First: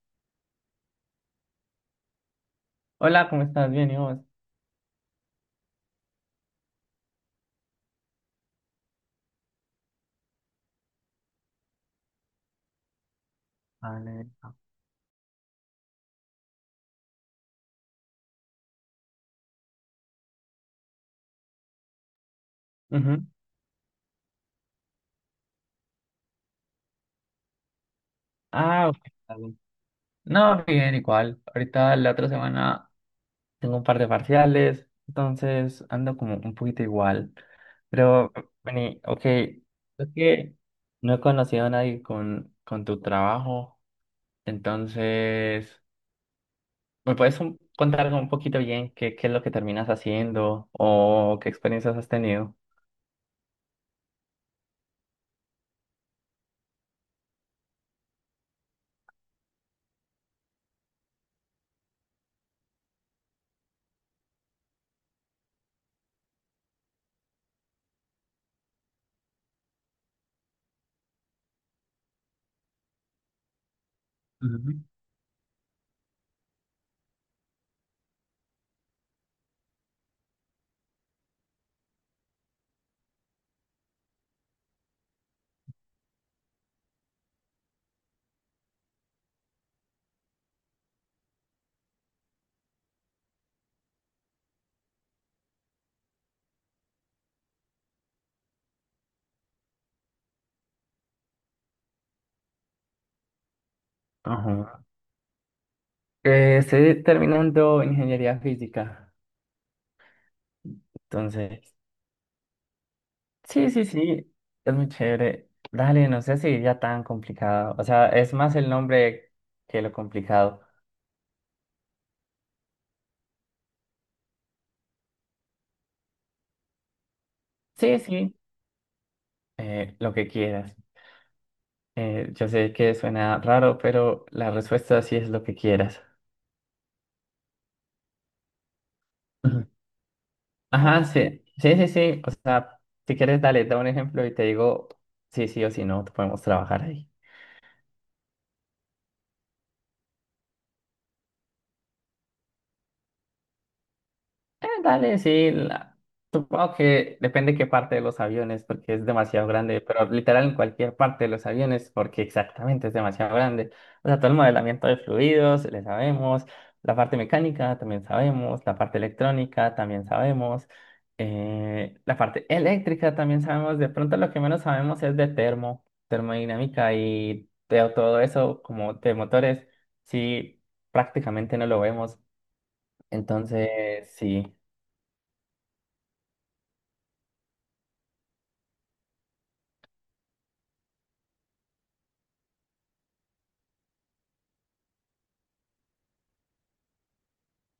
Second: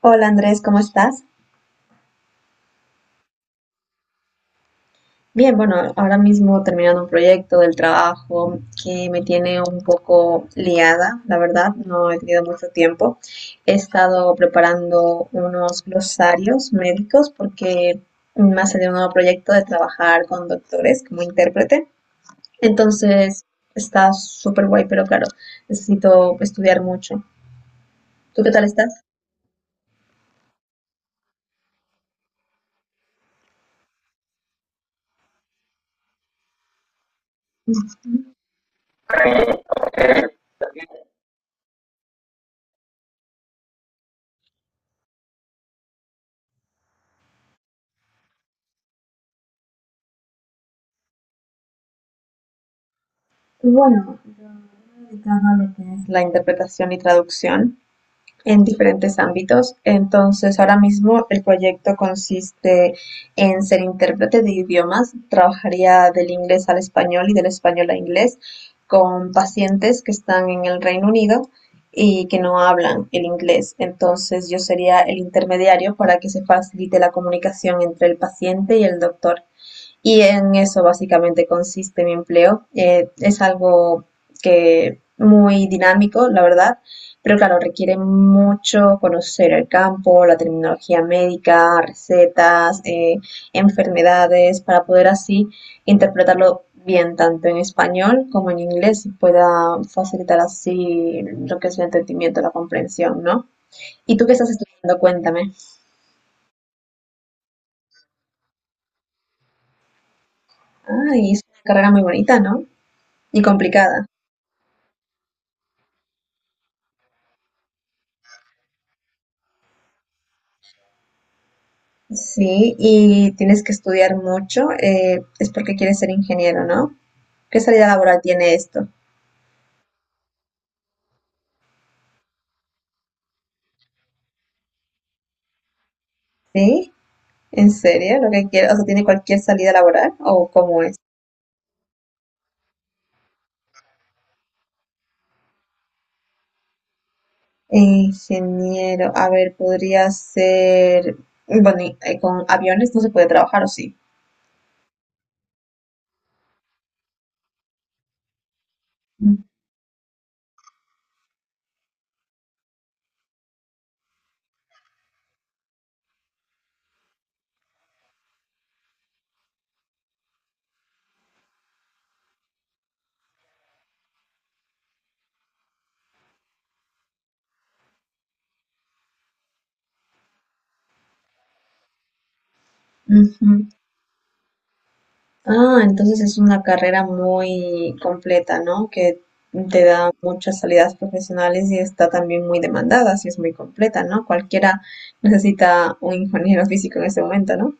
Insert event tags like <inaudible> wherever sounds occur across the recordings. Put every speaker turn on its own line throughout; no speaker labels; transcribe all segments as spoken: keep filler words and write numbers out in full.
Hola Andrés, ¿cómo estás?
Hola, ¿cómo estás? Bien, ¿y vos?
Bien, bueno, ahora mismo terminando un proyecto del trabajo que me tiene un poco liada, la verdad, no he tenido mucho tiempo. He
Vale,
estado
ah.
preparando unos glosarios médicos porque me ha salido un nuevo proyecto de trabajar con doctores como intérprete.
Ujú.
Entonces, está súper guay, pero claro, necesito estudiar mucho. ¿Tú qué tal
Ah, ok,
estás?
está bien. No, bien, igual. Ahorita la otra semana tengo un par de parciales, entonces ando como un poquito igual.
Ujú.
Pero vení, ok, es que no he conocido a nadie con, con tu trabajo, entonces, ¿me puedes un- contar un poquito bien qué, qué es lo que terminas haciendo o qué experiencias has tenido?
Bueno, yo me he dedicado a lo que es la interpretación y traducción en diferentes ámbitos. Entonces, ahora mismo el proyecto consiste en ser intérprete de idiomas. Trabajaría del inglés al español y del español a inglés con pacientes que están en el Reino Unido y que no hablan el inglés. Entonces, yo
Ujú.
sería el intermediario para que se facilite la comunicación entre el paciente y el doctor. Y en eso básicamente consiste mi empleo. Eh, es algo que muy dinámico, la verdad, pero claro, requiere mucho conocer el campo, la terminología médica, recetas, eh, enfermedades, para poder así interpretarlo bien tanto en español como en inglés y pueda facilitar así lo que es el entendimiento, la comprensión, ¿no? ¿Y tú qué estás
Ajá.
estudiando? Cuéntame.
Eh, estoy terminando ingeniería física.
Ay, es una
Entonces,
carrera muy bonita, ¿no? Y
sí, sí,
complicada.
sí, es muy chévere. Dale, no sé si ya tan complicado. O sea, es más el nombre que lo complicado.
Sí, y tienes que estudiar mucho, eh, es porque quieres ser ingeniero, ¿no? ¿Qué salida
Sí,
laboral
sí,
tiene esto?
eh, lo que quieras. Eh, yo sé que suena raro, pero la respuesta sí es lo que quieras.
¿Sí? ¿En serio? ¿Lo que quieres? O sea, ¿tiene cualquier
Ujú.
salida laboral o cómo es?
Ajá, sí, sí, sí, sí. O sea, si quieres, dale, da un ejemplo y te digo sí, sí, o si no, podemos trabajar ahí.
Ingeniero, a ver, podría ser, bueno, y, eh, con aviones no se puede trabajar, ¿o sí?
Eh, dale, sí. la- Supongo que depende qué parte de los aviones, porque es
Mm,
demasiado grande, pero literal en cualquier parte de los aviones, porque exactamente es demasiado grande. O sea, todo el modelamiento de fluidos, le sabemos, la parte mecánica también sabemos, la parte electrónica también sabemos, eh, la parte eléctrica también sabemos. De pronto lo que menos sabemos es de termo, termodinámica y de todo eso, como de motores, sí, prácticamente no lo vemos.
ujú.
Entonces, sí.
Ah, entonces es una carrera muy completa, ¿no? Que te da muchas salidas profesionales y está también muy demandada, si es muy completa, ¿no? Cualquiera necesita un ingeniero físico en este momento, ¿no?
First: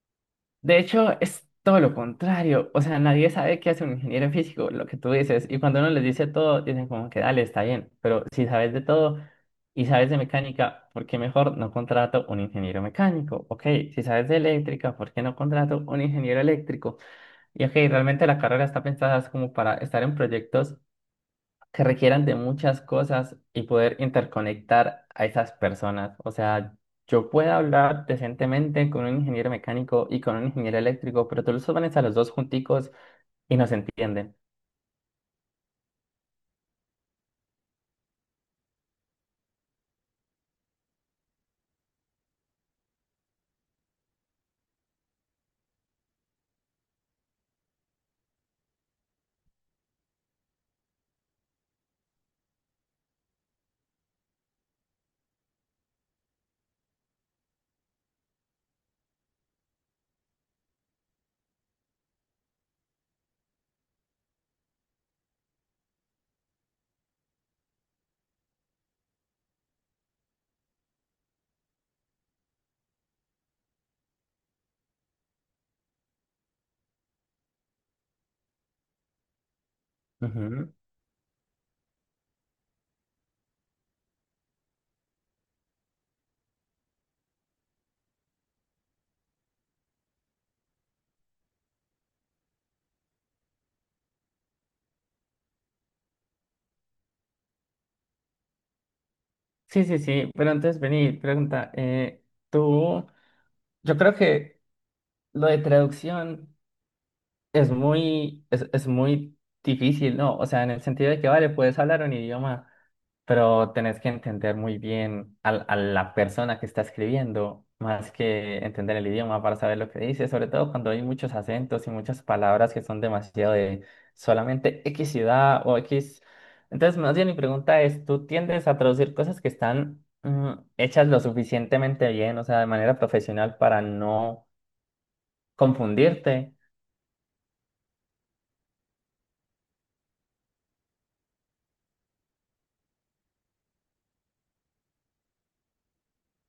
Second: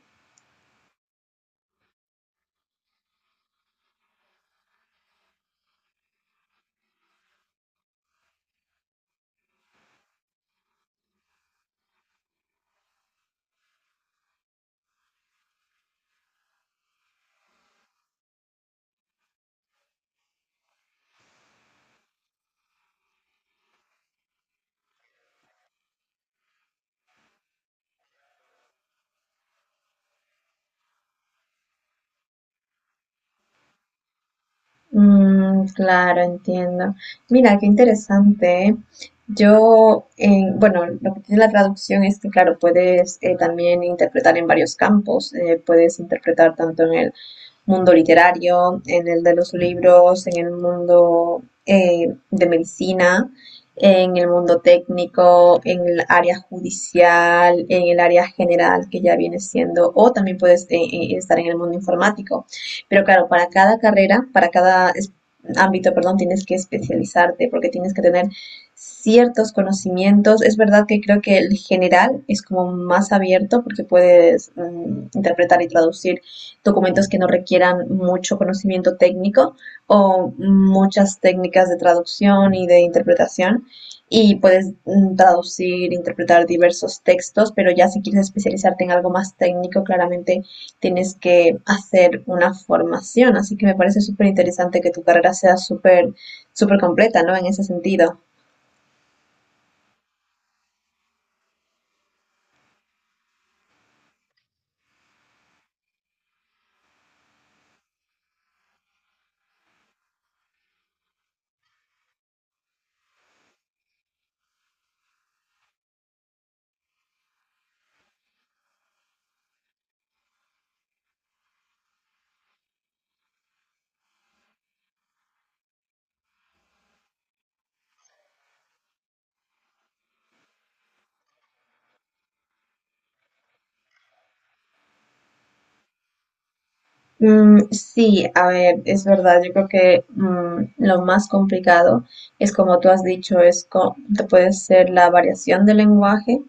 De hecho, es todo lo contrario. O sea, nadie sabe qué hace un ingeniero en físico, lo que tú dices. Y cuando uno les dice todo, dicen como que dale, está bien. Pero si sabes de todo y sabes de mecánica, ¿por qué mejor no contrato un ingeniero mecánico? Ok, si sabes de eléctrica, ¿por qué no contrato un ingeniero eléctrico? Y ok, realmente la carrera está pensada es como para estar en proyectos que requieran de muchas cosas y poder interconectar a esas personas. O sea, yo puedo hablar decentemente con un ingeniero mecánico y con un ingeniero eléctrico, pero tú los pones a los dos junticos y no se entienden.
Mm, claro, entiendo. Mira, qué interesante, ¿eh? Yo, eh, bueno, lo que tiene la traducción es que, claro, puedes eh, también interpretar en varios campos. Eh, puedes interpretar tanto en el mundo literario, en el de los libros, en el mundo eh, de medicina, en el mundo técnico, en el área judicial, en el área general que ya viene siendo, o también puedes eh, eh, estar en el mundo informático. Pero claro, para cada carrera, para cada ámbito, perdón, tienes que especializarte porque tienes que tener ciertos conocimientos. Es verdad que creo que el general es como más abierto porque puedes mm, interpretar y traducir documentos que no requieran mucho conocimiento técnico o
Ujú.
muchas técnicas de traducción y de interpretación. Y puedes mm, traducir, interpretar diversos textos, pero ya si quieres especializarte en algo más técnico, claramente tienes que hacer una formación. Así que me parece súper interesante que tu carrera sea súper, súper completa, ¿no? En ese sentido.
Sí, sí, sí, pero entonces vení, pregunta, eh, tú, yo creo que lo de traducción es muy, es, es muy difícil, ¿no? O sea, en el sentido de que, vale, puedes hablar un idioma, pero tenés que entender muy bien al- a, la persona que está escribiendo, más que entender el idioma para saber lo que dice, sobre todo cuando hay muchos acentos y muchas palabras que son demasiado de solamente X ciudad o X. Entonces, más bien mi pregunta es, ¿tú tiendes a traducir cosas que están mm, hechas lo suficientemente bien, o sea, de manera profesional para no confundirte?
Mm, sí, a ver, es verdad, yo creo que mm, lo más complicado es como tú has dicho, es co- te puede ser la variación del lenguaje.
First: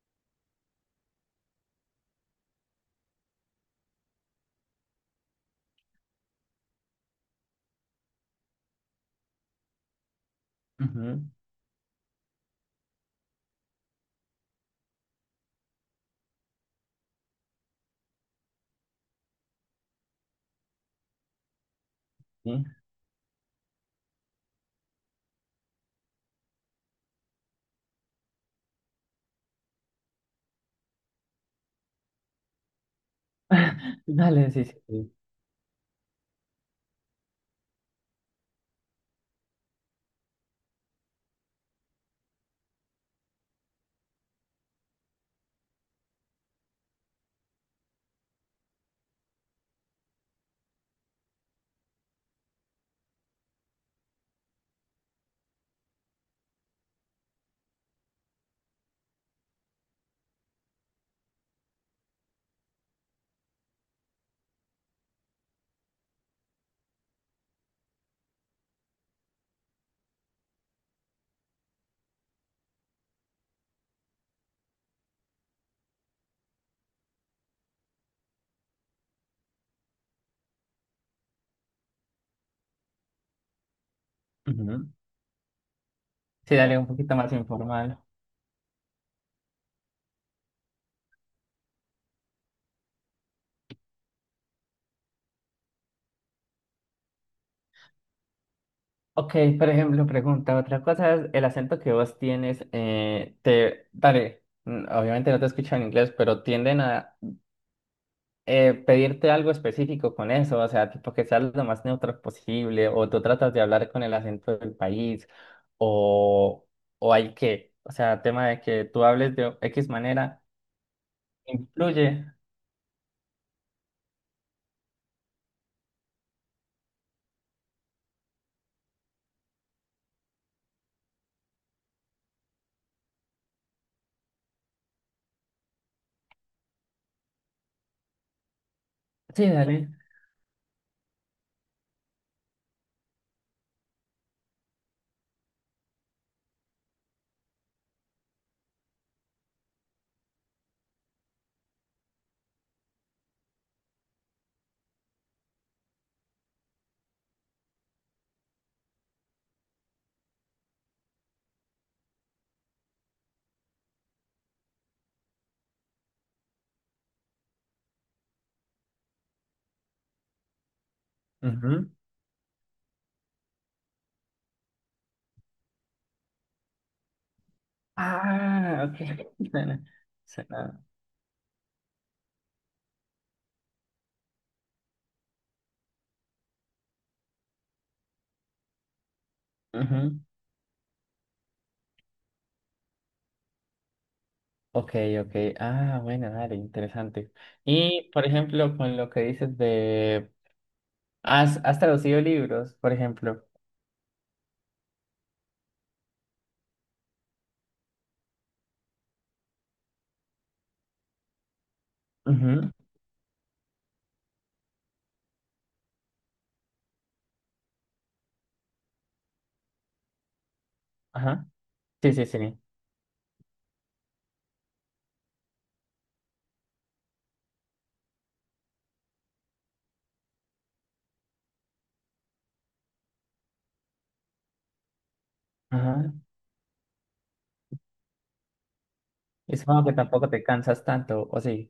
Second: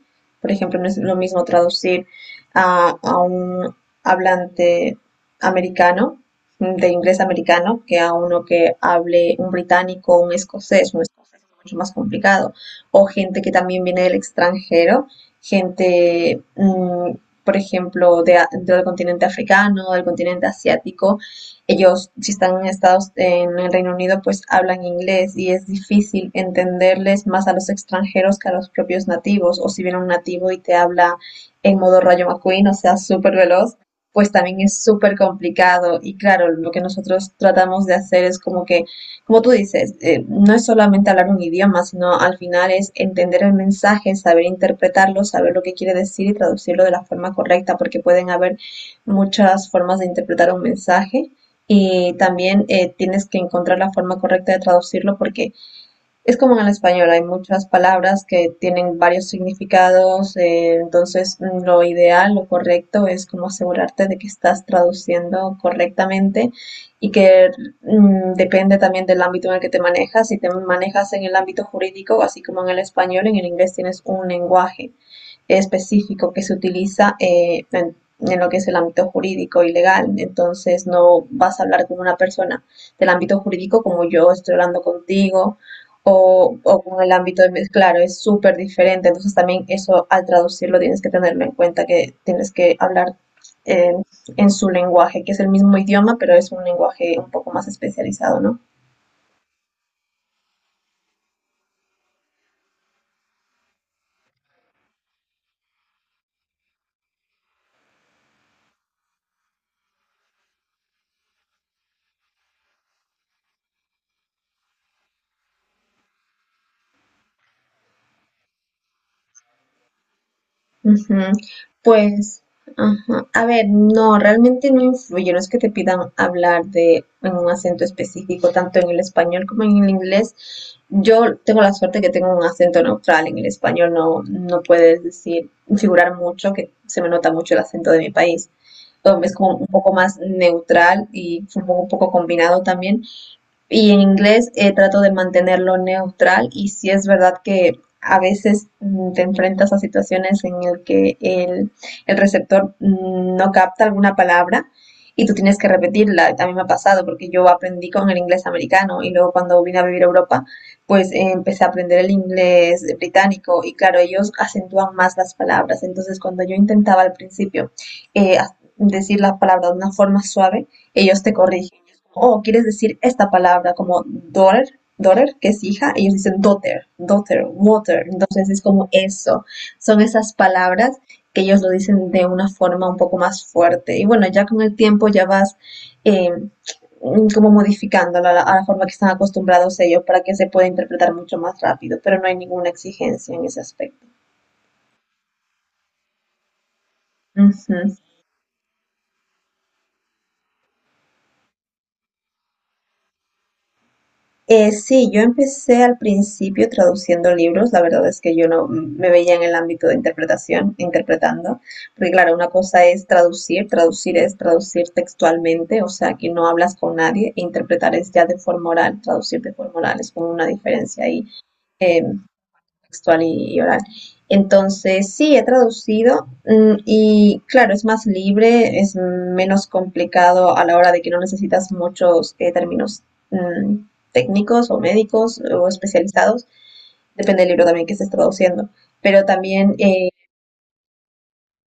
Por ejemplo, no es lo mismo traducir a, a un hablante americano, mm, de inglés americano, que a uno que hable un británico, un escocés, un
Ujú,
escocés es mucho más complicado. O gente que también viene del extranjero, gente mm, por ejemplo, de, del continente africano, del continente asiático. Ellos, si están
sí.
en Estados, en el Reino Unido, pues hablan inglés y es difícil entenderles más a los extranjeros que a los propios nativos. O si viene un nativo y te habla en modo rayo McQueen, o sea, súper veloz,
<laughs>
pues
Dale,
también
sí, sí,
es
sí.
súper complicado. Y claro, lo que nosotros tratamos de hacer es como que como tú dices, eh, no es solamente hablar un idioma, sino al final es entender el mensaje, saber interpretarlo, saber lo que quiere decir y traducirlo de la forma correcta, porque pueden haber muchas formas de interpretar un mensaje y también eh, tienes que encontrar la forma correcta de traducirlo porque es como en el español, hay muchas palabras que tienen varios significados, eh, entonces mm, lo ideal, lo correcto es como asegurarte de que estás traduciendo correctamente y que mm, depende también del ámbito en el que te manejas. Si te manejas en el ámbito jurídico, así como en el español, en el inglés tienes un lenguaje específico que se utiliza eh, en, en lo que es el ámbito jurídico y legal. Entonces no vas a hablar con una persona del ámbito jurídico como yo estoy hablando
Ujú.
contigo
Sí,
o,
dale,
o
un
con el
poquito más
ámbito de...
informal.
Claro, es súper diferente. Entonces también eso al traducirlo tienes que tenerlo en cuenta, que tienes que hablar eh, en su lenguaje, que es el mismo idioma, pero es un lenguaje un poco más especializado, ¿no?
Ok, por ejemplo, pregunta, otra cosa es el acento que vos tienes, eh, te, dale, mm, obviamente no te escucho en inglés, pero tienden a eh, pedirte algo específico con eso, o sea, tipo que seas lo más neutro posible, o tú tratas de hablar con el acento del país, o, o hay que, o sea, tema de que tú hables de X manera,
Ujú.
influye.
Pues, ajá. A ver, no, realmente no influye, no es que te pidan hablar de en un acento específico, tanto en el español como en el inglés. Yo tengo la suerte que tengo un acento neutral en el español, no, no puedes decir, figurar mucho, que se me nota mucho el acento de mi país. Um, Es
Sí,
como un
dale.
poco más neutral y supongo un poco combinado también. Y en inglés eh, trato de mantenerlo neutral y si es verdad que a veces mm, te enfrentas a situaciones en el que el, el receptor mm, no capta alguna palabra y tú tienes que repetirla. A mí me ha pasado porque yo aprendí con el inglés americano y luego cuando vine a vivir a Europa, pues eh, empecé a aprender el inglés británico y claro, ellos acentúan más las palabras. Entonces, cuando yo intentaba al principio eh, decir la palabra de una forma suave, ellos te corrigen.
Ujú.
Oh, quieres decir esta palabra como daughter, daughter, que es hija, ellos dicen daughter, daughter, water. Entonces es
Ah,
como
ok.
eso.
<laughs> Suena,
Son esas
suena.
palabras que ellos lo dicen de una forma un poco más fuerte. Y bueno, ya con el tiempo ya vas eh, como modificándolo a la, a la forma que están acostumbrados ellos
Ujú.
para que se pueda interpretar mucho más rápido, pero no hay ninguna exigencia en ese aspecto.
Ok, ok. Ah, bueno, dale, interesante.
Ujú.
Y, por ejemplo, con lo que dices de... ¿Has, has traducido libros, por ejemplo?
Eh, sí, yo empecé al principio traduciendo libros, la verdad es que yo no me veía en el ámbito de interpretación, interpretando, porque claro, una
Ujú.
cosa es traducir, traducir es traducir textualmente, o sea, que no hablas con nadie, e interpretar es ya de forma oral, traducir de forma oral es como una diferencia ahí,
Ajá.
eh,
Sí, sí, sí.
textual y, oral. Entonces, sí, he traducido mm, y claro, es más libre, es menos complicado a la hora de que no necesitas muchos eh, términos mm, técnicos o médicos o
Ajá.
especializados, depende del libro también que estés traduciendo. Pero
Y
también,
supongo que
eh,
tampoco te cansas tanto, ¿o sí?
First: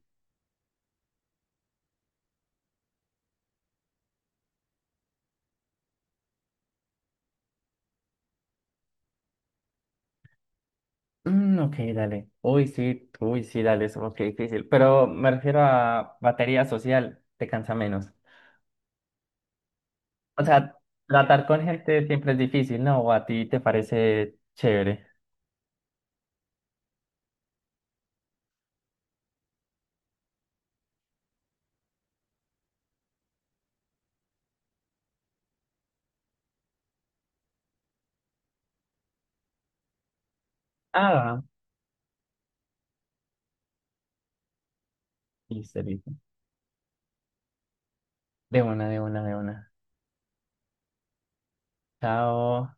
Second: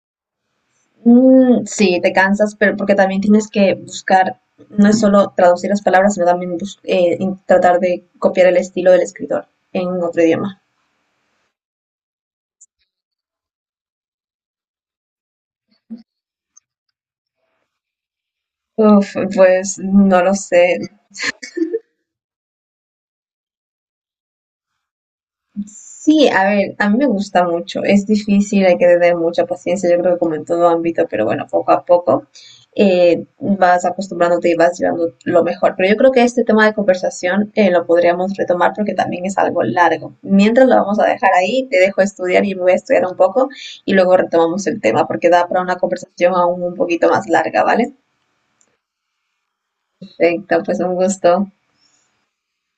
mm, sí, te cansas, pero porque también tienes que buscar, no es solo traducir las palabras, sino también bus- eh, in- tratar de copiar el estilo del escritor en otro idioma.
Mm, ok, dale. Uy, sí, uy, sí, dale, supongo que difícil. Pero me refiero a batería social, te cansa menos.
Uf, pues no lo
O
sé.
sea, tratar con gente siempre es difícil, ¿no? ¿O a ti te parece chévere?
Sí, a ver, a mí me gusta mucho. Es difícil, hay que tener mucha paciencia, yo creo que como en todo ámbito, pero bueno, poco a poco eh, vas acostumbrándote y vas llevando lo mejor. Pero yo creo que este tema de conversación eh, lo podríamos retomar porque también es algo largo. Mientras lo vamos a dejar
Ah,
ahí, te dejo estudiar y me voy a estudiar un poco y luego retomamos el tema porque da para una
listo, listo.
conversación aún un poquito más larga, ¿vale?
De una, de una, de una.
Perfecto, pues un gusto.
Chao.